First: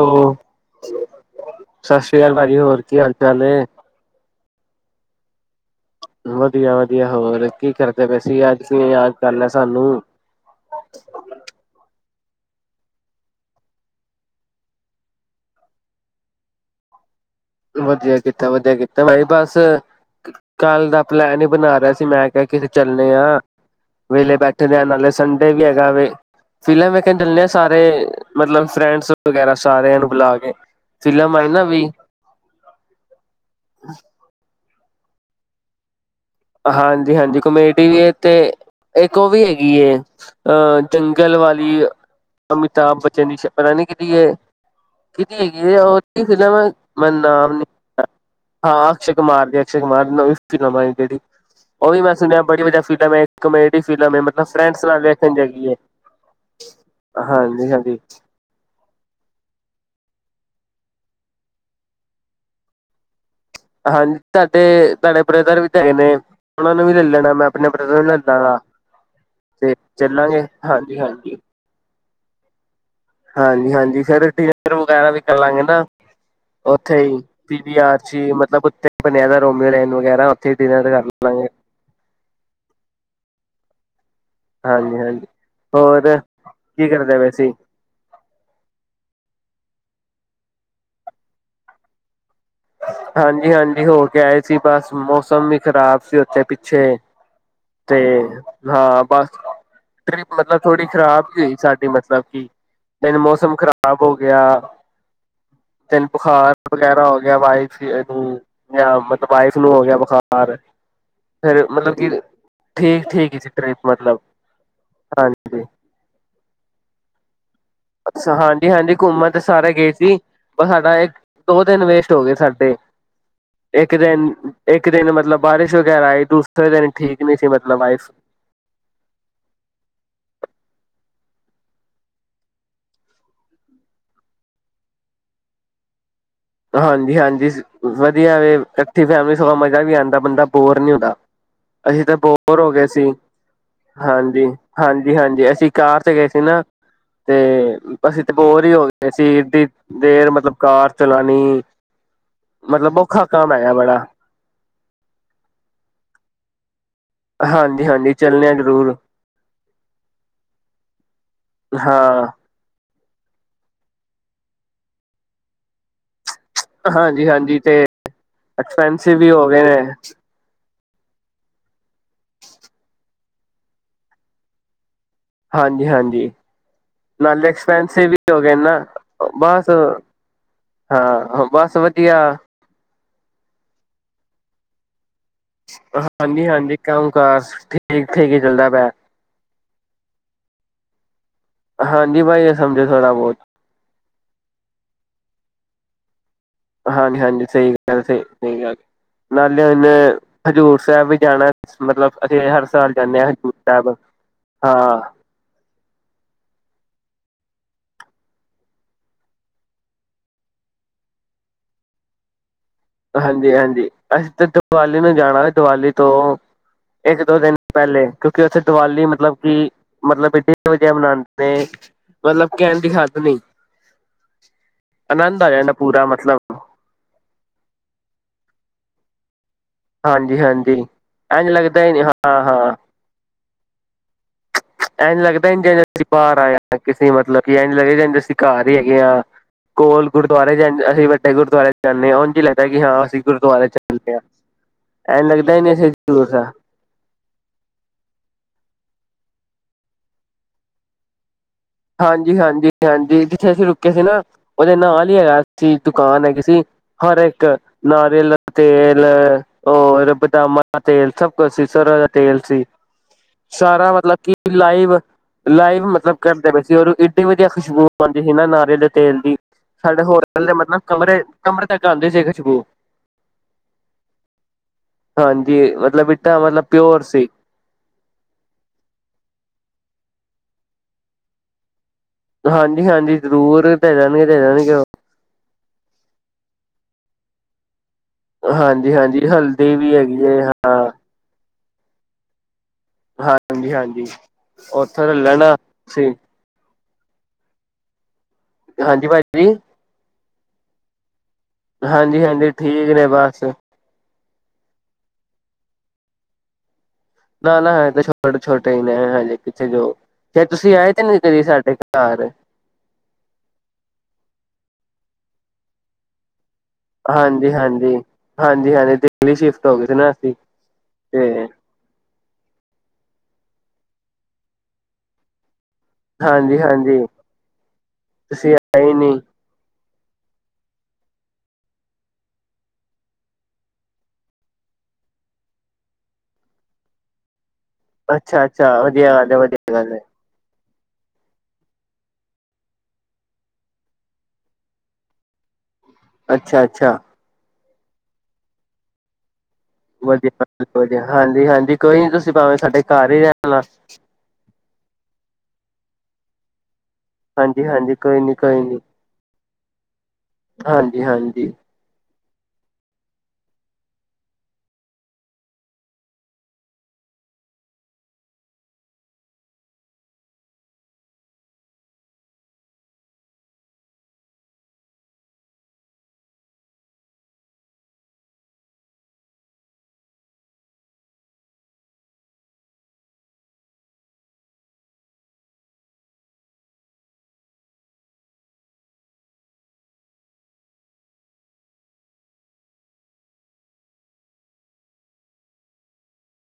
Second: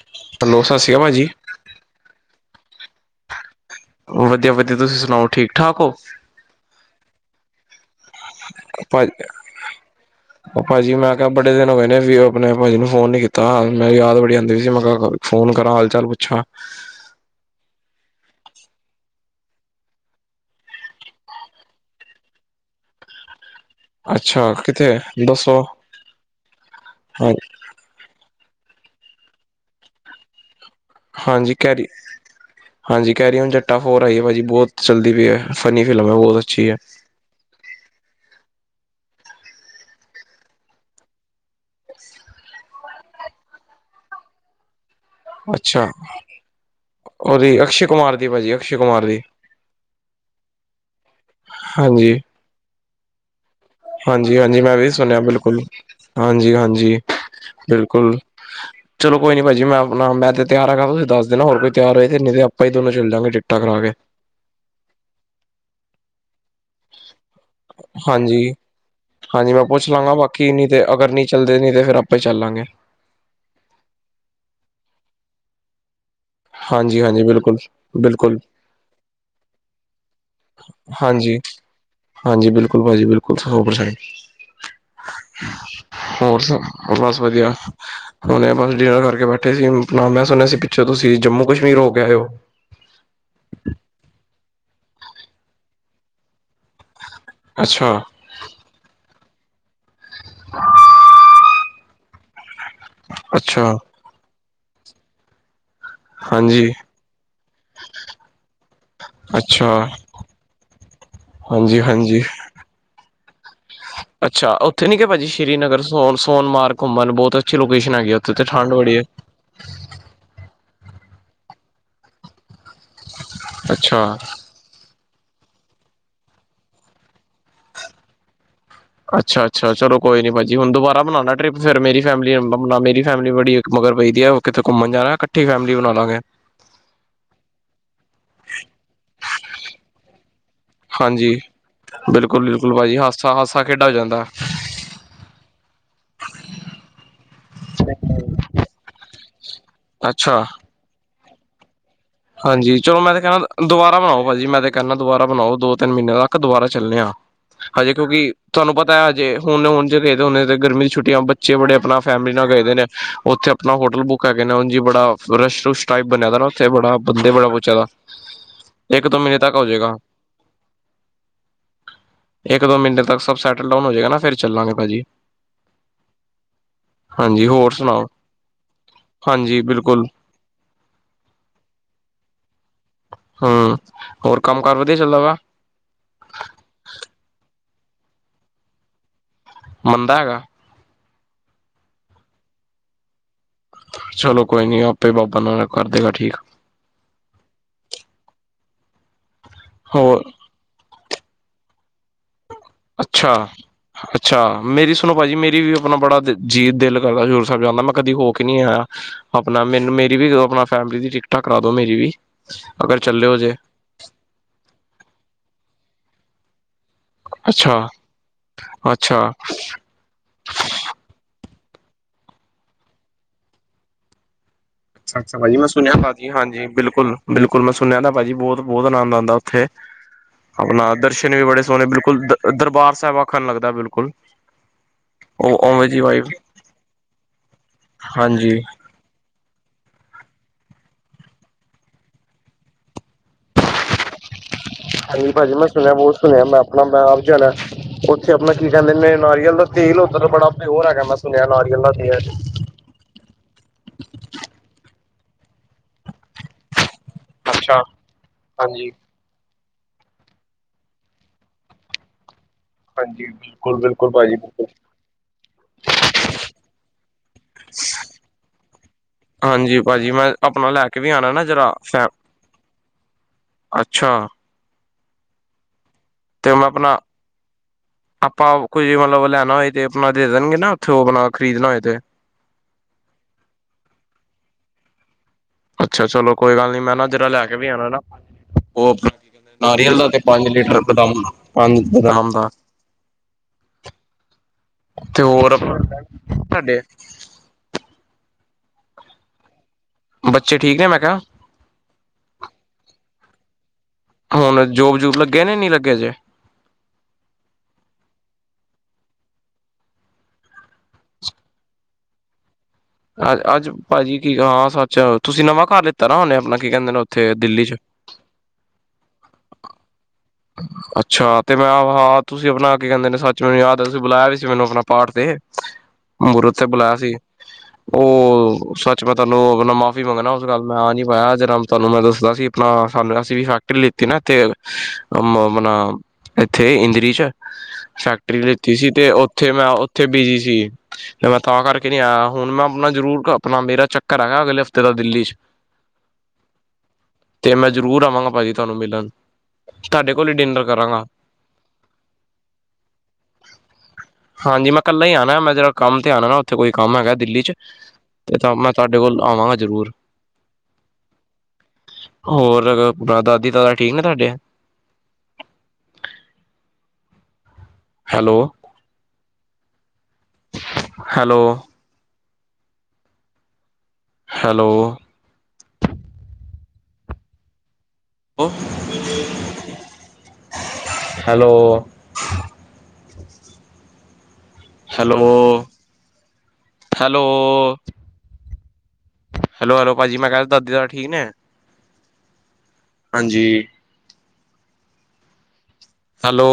Hello, ਸਤਿ ਸ਼੍ਰੀ ਅਕਾਲ ਭਾਜੀ। ਸਤਿ ਸ੍ਰੀ ਅਕਾਲ ਭਾਜੀ ਹੋਰ ਕੀ ਹਾਲ ਚਾਲ ਨੇ। ਵਧੀਆ- ਵਧੀਆ ਤੁਸੀਂ ਸੁਣਾਓ ਠੀਕ। ਠਾਕ ਹੋ। ਵਧੀਆ-ਵਧੀਆ ਹੋਰ ਕੀ ਕਰ ਪਏ ਸੀ ਅੱਜ ਕਿਵੇਂ ਯਾਦ ਲਿਆ ਸਾਨੂੰ? ਭਾਜੀ-ਭਾਜੀ ਮੈਂ ਕਿਹਾ ਬੜੇ ਦਿਨ ਹੋ ਗਏ ਨੇ, ਮੈ ਭਾਜੀ ਨੂੰ ਫੋਨ ਨੀ ਕੀਤਾ, ਮੈਂ ਯਾਦ ਬੜੀ ਆਦੀ ਪੋਈ ਸੀ, ਮੈਂ ਫੋਨ ਕਰਾਂ ਹਾਲ-ਚਾਲ ਪੁੱਛਾਂ, ਵਧੀਆ ਕੀਤਾ ਵਧੀਆ ਕੀਤਾ ਬਾਈ ਬਸ, ਕੱਲ ਦਾ ਪਲੈਨ ਹੀ ਬਣਾ ਰਿਹਾ ਸੀ, ਮੈਂ ਕਿਹਾ ਕਿਤੇ ਚੱਲੇ ਆ। ਵੇਲੇ ਅੱਛਾ ਬੈਠੇ ਰੇ ਆ ਕਿੱਥੇ ਨਾਲੇ ਸੰਡੇ ਦੱਸੋ ਵੀ ਹੈਗਾ ਵੇ, ਫਿਲਮ ਵੇਖਣ ਹਾਂ ਚੱਲ ਦੇ ਆ ਸਾਰੇ, ਮਤਲਬ ਫਰੈਂਡਸ ਵਗੈਰਾ ਸਾਰਿਆਂ ਨੂੰ ਬੁਲਾ ਕੇ ਫਿਲਮ ਆਈ ਹਾਂਜੀ ਨਾ ਕੈਰੀ ਵੀ, ਹਾਂਜੀ ਕਹਿ ਰਹੀ ਹੁਣ ਜੱਟਾ ਫੋਰ ਆਈ ਹੈ, ਭਾਜੀ ਬਹੁਤ ਚੱਲਦੀ ਪਈ ਹੈ, ਫੰਨੀ ਫਿਲਮ ਹੈ ਬਹੁਤ ਅੱਛੀ ਹੈ। ਹਾਂਜੀ-ਹਾਂਜੀ ਕਮੇਡੀ ਵੀ ਤੇ ਇੱਕ ਉਹ ਵੀ ਹੈਗੀ ਐ, ਅਹ ਜੰਗਲ ਵਾਲੀ। ਅਮਿਤਾ ਬੱਚਨ ਪਤਾ ਨੀ ਕੀਦੀ ਐ। ਹੈਗੀ ਐ, ਅੱਛਾ ਉਹਦੀ ਫਿਲਮ ਮੈਂ ਨਾਮ ਉਹਦੀ ਨੀ ਅਕਸ਼ੇ ਕੁਮਾਰ ਦੀ ਭਾਜੀ ਹਾਂ ਅਕਸ਼ੇ ਕੁਮਾਰ ਦੀ ਅਕਸ਼ੇ ਕੁਮਾਰ ਦੀ ਫਿਲਮਾਂ ਜੇੜੀ, ਉਹ ਵੀ ਮੈਂ ਸੁਣਿਆ ਬੜੀ ਵਧੀਆ ਫਿਲਮ ਐ। ਹਾਂਜੀ-ਹਾਂਜੀ ਮੈਂ ਵੀ ਸੁਣਿਆ ਬਿਲਕੁਲ, ਜਗੀ ਹੈ ਹਾਂਜੀ-ਹਾਂਜੀ ਹਾਂਜੀ ਹਾਂਜੀ ਬਿਲਕੁਲ। ਹ ਚਲੋ ਕੋਈ ਨੀ ਭਾਜੀ ਮੈਂ ਆਪਣਾ ਮੈਂ ਤੇ ਤਿਆਰ ਹੈਗਾ, ਤੁਸੀ ਦੱਸ ਦੇਣਾ ਹੋਰ ਕੋਈ ਤਿਆਰ ਹੋਏ, ਤੇ ਨਹੀਂ ਤੇ ਆਪਾਂ ਹੀ ਦੋਨੋ ਚੱਲ ਜਾ ਗੇ। ਹਾਂਜੀ, ਸਾਡੇ ਤੁਹਾਡੇ ਬ੍ਰਦਰ ਵੀ ਹੈਗੇ ਨੇ। ਉਹਨਾਂ ਨੂੰ ਵੀ ਲੈ ਲੈਣਾ ਮੈਂ ਆਪਣੇ ਬ੍ਰਦਰ ਨੂੰ ਲੈ ਹਾਂਜੀ ਜਾਣਾ, ਹਾਂਜੀ, ਮੈਂ ਪੁੱਛ ਲਾਂਗਾ ਬਾਕੀ ਤੇ ਅਗਰ ਨਹੀਂ ਚੱਲਦੇ ਨਹੀਂ ਤੇ ਫੇਰ ਆਪੇ ਚੱਲਾਂਗੇ। ਹਾਂਜੀ-ਹਾਂਜੀ ਫੇਰ ਟੀਰ ਵਗੈਰਾ ਵੀ ਕਰ ਲਾਂਗੇ ਨਾ, ਉੱਥੇ ਹਾਂਜੀ ਹੀ ਹਾਂਜੀ ਬਿਲਕੁਲ ਪੀ ਵੀ ਆਰਚ, ਬਿਲਕੁਲ ਮਤਲਬ ਉੱਥੇ ਬਣਿਆ ਦਾ ਰੋਮੀਓ ਲੈਨ ਵਗੈਰਾ, ਹੀ ਡਿਨਰ ਕਰ ਲਾਂਗੇ ਹਾਂਜੀ-ਹਾਂਜੀ, ਬਿਲਕੁਲ ਭਾਜੀ ਬਿਲਕੁਲ ਸੋ ਪਰਸੇਟ, ਹਾਂਜੀ-ਹਾਂਜੀ, ਹੋਰ ਬਸ ਵਧੀਆ, ਹੁਣ ਬਸ ਡਿਨਰ ਕਰਕੇ ਬੈਠੇ, ਬੈਠੇ ਸੀ, ਮੈਂ ਸੁਣਿਆ ਸੀ ਪਿੱਛੋਂ ਤੁਸੀਂ ਜੰਮੂ ਕਸ਼ਮੀਰ ਹੋ ਕੇ ਆ ਔ? ਹਾਂਜੀ-ਹਾਂਜੀ ਹੋ ਕੇ ਆਏ ਸੀ ਬਸ ਮੌਸਮ ਵੀ ਖ਼ਰਾਬ ਸੀ ਉੱਥੇ ਪਿੱਛੇ ਅੱਛਾ ਤੇ ਹਾਂ ਬਸ ਟਰਿਪ ਮਤਲਬ ਥੋੜੀ ਖ਼ਰਾਬ ਹੀ ਹੋਈ ਸਾਡੀ ਮਤਲਬ ਕਿ ਦਿਨ ਮੌਸਮ ਅੱਛਾ ਖ਼ਰਾਬ ਹੋ ਗਿਆ। ਦੈਨ ਬੁਖਾਰ ਹਾਂਜੀ ਵਗੈਰਾ ਹੋ ਗਿਆ ਵਾਈਫ ਮਤਲਬ ਵਾਈਫ ਅੱਛਾ ਨੂੰ ਹੋ ਗਿਆ ਬੁਖਾਰ, ਫਿਰ ਹਾਂਜੀ ਮਤਲਬ, ਕਿ ਹਾਂਜੀ ਠੀਕ-ਠੀਕ ਜੀ ਟ੍ਰਿਪ ਮਤਲਬ, ਅੱਛਾ ਉੱਥੇ ਨੀ ਭਾਜੀ ਹਾਂਜੀ ਸ਼੍ਰੀਗਰੋ ਸੋਨਾਰ ਘੁੰਮਣ ਬਹੁਤ, ਅੱਛੀ ਲੋਕੇਸ਼ਨ ਹੈਗੀ ਆ, ਉੱਥੇ ਅੱਛਾ ਤੇ ਠੰਡ ਹਾਂਜੀ-ਹਾਂਜੀ, ਬੜੀ ਹੈ ਘੁੰਮਣ ਤੇ ਸਾਰੇ ਗਏ ਸੀ, ਬਸ ਸਾਡਾ ਐ ਦੋ ਦਿਨ ਵੇਸਟ ਹੋ ਗਏ ਸਾਡੇ ਇੱਕ ਅੱਛਾ ਦਿਨ ਇੱਕ, ਦਿਨ ਮਤਲਬ ਬਾਰਿਸ਼ ਵਗੈਰਾ ਆਈ ਦੂਸਰੇ ਦਿਨ ਠੀਕ ਨਹੀਂ ਸੀ ਮਤਲਬ ਵਾਈਫ। ਅੱਛਾ-ਅੱਛਾ, ਚਲੋ ਕੋਈ ਨੀ ਭਾਜੀ ਹੁਣ ਦੁਬਾਰਾ ਬਉਣਾ ਟਿਪ ਫਿਰ ਮੇਰੀ ਫੈ ਮੇਰੀ ਫੈਮਿਲੀ ਬੜ ਮਗਰ ਪਈਦੀ ਹੈ ਉਹ ਕਿਤੇ ਘੁੰਮਣ ਜਾਣਾ ਇਕੱਠੀ ਫੈਮਿਲੀ ਬਣਾ ਲਾਂਗੇ। ਹਾਂਜੀ-ਹਾਂਜੀ, ਵਧੀਆ ਵੇ ਇਕੱਠੀ ਫੈਮਲੀ ਸਗੋਂ ਮਜ਼ਾ ਵੀ ਆਉਂਦਾ ਬੰਦਾ ਬੋਰ ਨਹੀਂ ਹੁੰਦਾ, ਹਾਂਜੀ ਅਸੀਂ ਤਾਂ ਬਿਲਕੁਲ ਬੋਰ ਹੋ ਬਿਲਕੁਲ ਗਏ ਭਾਜੀ ਸੀ। ਹਾਸਾ ਹਾਸਾ ਖੇਡਾ ਹੋ ਜਾਂਦਾ ਹਾਂਜੀ-ਹਾਂਜੀ-ਹਾਂਜੀ, ਅਸੀਂ ਕਾਰ ਤੇ ਗਏ ਸੀ ਨਾ। ਤੇ ਅਸੀਂ ਤੇ ਬੋਰ ਹੀ ਹੋ ਗਏ ਸੀ, ਦੇਰ ਅੱਛਾ ਮਤਲਬ ਕਾਰ ਚਲਾਣੀ। ਹਾਂਜੀ, ਮਤਲਬ ਚਲੋ ਮੈਂ ਤੇ ਔਖਾ ਕੰਮ ਕਹਿੰਦਾ ਹੈਗਾ ਦੁਬਾਰਾ ਬੜਾ ਬਣਾਓ, ਭਾਜੀ ਮੈਂ ਤੇ ਕਹਿੰਦਾ ਦੁਬਾਰਾ ਬਣਾਓ ਦੋ ਤਿੰਨ ਮਹੀਨੇ ਤੱਕ ਦੁਬਾਰਾ ਚੱਲਨੇ ਆ। ਹਾਂ ਹਜੇ ਕਿਉਂਕਿ ਤੁਹਾਨੂੰ ਪਤਾ ਹਜੇ ਹੁਣ ਹੁਣ ਜੇ ਗਏ ਦੇ ਹੁੰਦੇ, ਤੇ ਗਰਮੀ ਦੀ ਛੁੱਟੀਆਂ ਬੱਚੇ ਬੜੇ ਆਪਣਾ ਹਾਂ ਫੈਮਿਲੀ ਨਾਲ ਗਏ ਦੇ ਨੇ, ਉੱਥੇ ਆਪਣਾ ਹੋਟਲ ਬੁੱਕ ਹੈ, ਕਰਕੇ ਨਾ ਉਝ ਹੀ ਬੜਾ ਰਸ਼-ਰੁਸ਼ ਟਾਈਪ ਬਣਿਆ ਦਾ ਨਾ ਉੱਥੇ ਬੜਾ, ਬੰਦੇ ਬੜਾ ਹਾਂਜੀ ਪੁੱਛਿਆ ਤੇ ਦਾ ਇੱਕ ਐਕਸਪੈਂਸਿਵ ਦੋ ਵੀ ਮਹੀਨੇ ਹੋ ਤੱਕ ਗਏ ਜਾਏਗਾ ਨੇ, ਇੱਕ ਦੋ ਮਿੰਟੇ ਤੱਕ ਸਭ ਸੈਟਲ ਡਾਊਨ ਹੋ ਜਾਏਗਾ, ਨਾ ਫਿਰ ਚੱਲਾਂਗੇ ਭਾਜੀ। ਹਾਂਜੀ-ਹਾਂਜੀ। ਹਾਂਜੀ ਨਾਲੇ ਹੋਰ ਸੁਣਾਓ ਐਕਸਪੈਂਸਿਵ ਵੀ ਹੋ ਗਏ ਨਾ ਹਾਂਜੀ ਬਸ ਬਿਲਕੁਲ ਹਾਂ, ਬਸ ਵਧੀਆ। ਹੂੰ, ਹੋਰ ਕੰਮ-ਕਾਰ ਵਧੀਆ ਚਲਦਾ ਵਾ। ਹਾਂਜੀ-ਹਾਂਜੀ ਕੰਮ-ਕਾਰ ਠੀਕ-ਠੀਕ ਹੀ ਚਲਦਾ ਪਿਆ। ਮੰਦਾ ਹੈਗਾ। ਹਾਂਜੀ, ਬਾਈ ਇਹ ਸਮਝੋ ਥੋੜ੍ਹਾ ਬਹੁਤ। ਚਲੋ, ਕੋਈ ਨੀ ਆਪੇ ਬਾਬਾ ਨਾਨਕ ਕਰ ਦੇਗਾ ਠੀਕ। ਹਾਂਜੀ-ਹਾਂਜੀ, ਸਹੀ ਗਲ ਸਹੀ-ਸਹੀ ਗਲ, ਨਾਲੇ ਇਨੇ ਹੋਰ ਹਜ਼ੂਰ ਸਾਹਿਬ ਵਿਚ ਜਾਣਾ ਮਤਲਬ ਅਸੀਂ ਹਰ ਸਾਲ ਜਾਂਦੇ ਹਾਂ ਹਜ਼ੂਰ ਸਾਹਿਬ ਅੱਛਾ-ਅੱਛਾ ਮੇਰੀ ਹਾਂ ਸੁਣੋ ਭਾਜੀ ਮੇਰੀ ਵੀ ਆਪਣਾ ਬੜਾ ਜੀਤ ਦਿਲ ਅਗਲਾ ਹਜ਼ੂਰ ਸਾਹਿਬ ਜਾਂਦਾ ਮੈਂ ਕਦੀ ਹੋ ਕੇ ਨਹੀ ਆਇਆ, ਆਪਣਾ ਮੈਨੂੰ ਮੇਰੀ ਵੀ ਆਪਣੀ ਫੈਮਲੀ ਦੀ ਟੀਕਟ ਨਾਲ ਟੀਕਟ ਕਰਾ ਦੋ ਮੇਰੀ ਵੀ। ਅਗਰ ਚੱਲੇ ਹੋ ਜੇ ਹਾਂਜੀ-ਹਾਂਜੀ, ਅਸੀ ਤਾਂ ਦੀਵਾਲੀ ਨੂੰ ਜਾਣਾ, ਦੀਵਾਲੀ ਤੋ ਇਕ-ਦੋ ਦਿਨ ਅੱਛਾ ਪਹਿਲੇ, ਕਿਉ ਕਿ ਉਥੇ ਦੀਵਾਲੀ ਅੱਛਾ ਮਤਲਬ ਕਿ ਮਤਲਬ ਬੜੀ ਵਧੀਆ ਮਨਾਉਦੇ ਤੇ ਮਤਲਬ ਕਹਿਣ ਦੀ ਹਦ ਨਹੀ ਅੱਛਾ -ਅੱਛਾਜੀ, ਸੁਣਿਆ ਭਾਜੀ ਹਾਂਜੀ, ਬਿਲਕੁਲ-ਬਿਲਕੁਲ ਮੈਂ ਸੁਣਿਆ ਭਾਜੀ ਬਹੁਤ-ਬਹੁਤ ਆਨੰਦ ਆਂਦਾ। ਤੇ ਹਾਂਜੀ ਹਾਂਜੀ ਆਪਣਾ ਦਰਸ਼ਨ ਵੀ ਇੰਝ ਬੜੇ ਲੱਗਦਾ ਸੋਹਣੇ ਹੀ ਨੀ, ਬਿਲਕੁਲ ਹਾਂ ਹਾਂ ਦਰਬਾਰ ਸਾਹਿਬ ਆਕਣ ਲਗਦਾ ਬਿਲਕੁਲ। ਐਂਜ ਲੱਗਦਾ ਉਹ ਉਵੇਂ ਜੀ ਅਸੀ ਵਾਈਬ ਬਾਹਰ ਆਏ ਕਿਸੇ ਮਤਲਬ ਕਿ ਐਂਜ ਲੱਗਦਾ ਅਸੀ ਹਾਂਜੀ। ਘਰ ਹੀ ਹੈਗੇ ਹਾਂ। ਕੋਲ ਗੁਰਦੁਆਰੇ ਅਸੀ ਵਡੇ ਗੁਰਦੁਆਰੇ ਜਾਂਦੇ ਹਾਂ ਉਹਝ ਲੱਦਾ ਕਿ ਹਾਂ ਅਸੀ ਗੁਰਦੁਆਰੇ ਚਲਦੇ ਹਾਂ। ਐਨ ਹਾਂਜੀ ਲੱਗਦਾ ਭਾਜੀ ਹੀ ਮੈਂ ਨਹੀਂ ਅਸੀਂ ਸੁਣਿਆ ਬਹੁਤ ਹਜ਼ੂਰ ਸੁਣਿਆ ਸਾਹਿਬ ਮੈ ਆਪਣਾ ਮੈ ਆਪ ਜਾਣਾ ਉਥੇ ਆਪਣਾ ਕੀ ਕਹਿਦੇ ਨੇ ਨਾਰੀਅਲ ਦਾ ਤੇਲ ਉਧਰ ਬੜਾ ਪਿਓਰ ਹੈਗਾ ਮੈਂ ਸੁਣ ਹਾਂਜੀ-ਹਾਂਜੀ-ਹਾਂਜੀ ਜਿਥੇ ਅਸੀ ਰੁਕੇ ਸੀ ਨਾ ਉਹਦੇ ਨਾਲ ਹੈਗਾ ਦੁਕਾਨ ਹੈਗੀ ਸੀ ਹਰ ਇਕ ਅੱਛਾ। ਨਾਰੀਅਲ ਹਾਂਜੀ ਤੇਲ ਹੋਰ ਬਦਾਮਾਂ ਤੇਲ ਸਭ ਕੁਝ ਸੀ ਸਰੋ ਦਾ ਤੇਲ ਸੀ। ਹਾਂਜੀ ਬਿਲਕੁਲ ਸਾਰਾ ਬਿਲਕੁਲ ਮਤਲਬ ਕਿ ਭਾਜੀ ਬਿਲਕੁਲ। ਲਾਈਵ- ਲਾਈਵ ਮਤਲਬ ਕਢਦੇ ਪਏ ਇਏਡੀ ਵਧੀਆ ਖੁਸ਼ਬੂ ਆਉਦੀ ਸੀ ਨਾ ਨਾਰੀਅਲ ਦੇ ਤੇਲ ਦੀ। ਹਾਂਜੀ ਸਾਡੇ ਭਾਜੀ ਮੈਂ ਹੋਟਲ ਦੇ ਆਪਣਾ ਮਤਲਬ ਲੈ ਕੇ ਵੀ ਆਣਾ ਨਾ ਕਮਰੇ-ਕਮਰੇ ਜਰਾ ਤਕ ਫੈ ਆਉਦੇ ਸੀ ਖੁਸ਼ਬੂ। ਅੱਛਾ। ਹਾਂਜੀ। ਮਤਲਬ ਇੱਦਾਂ ਤੇ ਮੈ ਮਤਲਬ ਆਪਣਾ ਪਿਓਰ ਸੀ ਆਪਾ ਕੁਝ ਮਤਲਬ ਲੈਣਾ ਹੋਏ ਤੇ ਆਪਣਾ ਦੇ ਦੇਣਗੇ ਨਾ ਉਥੇ ਉਹ ਆਪਣਾ ਖਰੀਦਣਾ ਹੋਏ ਤੇ। ਹਾਂਜੀ-ਹਾਂਜੀ ਜ਼ਰੂਰ ਦੇ ਦੇਣਗੇ ਦੇ-ਦੇਣਗੇ ਉਹ ਅੱਛਾ, ਚਲੋ ਕੋਈ ਗੱਲ ਨੀ ਮੈਂ ਜਰਾ ਲੈ ਕੇ ਵੀ ਆਉਣਾ ਨਾ। ਉਹ ਹਾਂਜੀ ਆਪਣਾ ਹਾਂਜੀ ਕੀ ਕਹਿੰਦੇ ਹਲਦੀ ਵੀ ਨਾਰੀਅਲ ਦਾ ਤੇ ਹੈਗੀ ਹੈ ਪੰਜ ਲੀਟਰ ਹਾਂ ਬਦਾਮ ਪੰਜ ਬਦਾਮਾ ਦਾ। ਹਾਂਜੀ-ਹਾਂਜੀ ਉਥੋ ਲੈ ਤੇ ਹੋਰ ਲੈਣਾਸੀ। ਤੁਹਾਡੇ ਹਾਂਜੀ ਭਾਜੀ ਜੀ। ਬੱਚੇ ਠੀਕ ਨੇ ਮੈਂ ਕਿਹਾ। ਹਾਂਜੀ ਹਾਂਜੀ ਠੀਕ ਨੇ ਬਸ। ਹੁਣ ਜੋਬ ਜੁਬ ਲੱਗੇ ਨੇ ਨਹੀ ਲਗੇ ਜੇ। ਨਾ ਨਾ ਹਲੇ ਤਾਂ ਛੋਟੇ ਛੋਟੇ ਹੀ ਨੇ ਹਲੇ ਕਿਥੇ ਜੋਬ ਫੇਰ ਤੁਸੀ ਆਏ ਤੇ ਨੀ ਕਦੇ ਸਾਡੇ ਘਰ। ਸਾਰੇ। ਅ ਅੱਜ ਭਾਜੀ ਕੀ ਹਾਂ ਸੱਚ ਤੁਸੀ ਨਵਾ ਘਰ ਲਿਤਾ ਨਾ ਉਹਨੇ ਆਪਣਾ। ਕੀ ਕਹਿੰਦੇ ਨੇ ਉੱਥੇ ਦਿੱਲੀ ਚ ਹਾਂਜੀ-ਹਾਂਜੀ-ਹਾਂਜੀ-ਹਾਂਜੀ ਦਿੱਲੀ ਸ਼ਿਫਟ ਹੋ ਗਈ ਸੀ ਨਾ ਅਸੀ। ਅੱਛਾ ਤੇ ਮੈਂ ਹਾਂ ਤੁਸੀ ਆਪਣਾ ਕੇ ਕਹਿਦੇ ਨੇ ਸਚ ਮੈਨੂੰ ਯਾਦ ਹੈਸੀ ਬੁਲਾਇਆ ਵੀ ਸੀ ਮੈਨੂੰ ਆਪਣਾ ਪਾਠ ਤੇ ਹਾਂਜੀ ਮੁਰਉਥੇ ਬੁਲਾਇਆ ਹਾਂਜੀ ਸੀ। ਤੁਸੀਂ ਉਹ ਆਏ ਸੱਚ ਮੈਂ ਨੀ ਤੁਹਾਨੂੰ ਮਾਫ਼ੀ ਮੰਗਦਾ ਉਸ ਗਲ ਦਾ ਮੈਂ ਆ ਨੀ ਮੇਰਾ ਜਨਮਦਿਨ ਤੁਹਾਨੂੰ ਮੈਂ ਦਸਨਾ ਸੀ ਆਪਣਾ ਸਾਨੂੰ ਅਸੀ ਵੀ ਫੈਕਟਰੀ ਲਿਤੀ ਨਾ ਐਥੇ ਆਪਣਾ ਇਥੇ ਇੰਦਰੀ ਚ। ਫੈਕਟਰੀ ਅੱਛਾ ਲਿਤੀ ਅੱਛਾ ਸੀ ਤੇ ਵਧੀਆ ਗੱਲ ਹੈ ਉਥੇ ਮੈਂ ਵਧੀਆ ਗੱਲ ਹੈ ਉਥੇ ਬਿਜੀ ਸੀ। ਤੇ ਮੈ ਤਾਂ ਕਰਕੇ ਨਹੀ ਆਇਆ ਹੁਣ ਮੈ ਆਪਣਾ ਜ਼ਰੂਰ ਆਪਣਾ ਮੇਰਾ ਚੱਕਰ ਹੈਗਾ ਅਗਲੇ ਹਫ਼ਤੇ ਦਾ ਦਿੱਲੀ ਚ। ਹ [unintelligible] ਅੱਛਾ ਅੱਛਾ। ਤੇ ਮੈਂ ਜ਼ਰੂਰ ਆਵਾਂਗਾ ਭਾਜੀ ਤੁਹਾਨੂੰ ਮਿਲਣ। ਤੁਹਾਡੇ ਕੋਲ ਹੀ ਵਧੀਆ ਡਿਨਰ ਵਧੀ ਕਰਾਂਗਾ। ਹਾਂਜੀ ਹਾਂਜੀ ਕੋਈ ਨੀ ਤੁਸੀਂ ਭਾਵੇਂ ਸਾਡੇ ਘਰ ਹੀ ਰਹਿਣਾ। ਹਾਂਜੀ ਮੈਂ ਕੱਲਾ ਹੀ ਆਣਾ ਮੈਂ ਜਰਾ ਕੰਮ ਤੇ ਆਉਣਾ ਨਾ ਉੱਥੇ ਕੋਈ। ਕੰਮ ਹੈਗਾ ਦਿੱਲੀ ਚ। ਹਾਂਜੀ ਹਾਂਜੀ ਕੋਈ ਨੀ ਤੇ ਤਾਂ ਕੋਈ ਮੈਂ ਨੀ ਤੁਹਾਡੇ ਕੋਲ ਆਵਾਂਗਾ ਜ਼ਰੂਰ। ਹਾਂਜੀ ਹਾਂਜੀ। ਹੋਰ ਦਾਦੀ ਦਾਦਾ ਠੀਕ ਨੇ ਤੁਹਾਡੇ। Hello hello. Hello. Hello. Hello hello. Hello hello ਭਾਜੀ ਮੈਂ ਕਿਹਾ ਦਾਦੀ ਦਾਦਾ ਠੀਕ ਨੇ। ਹਾਂਜੀ। ਹੈਲੋ।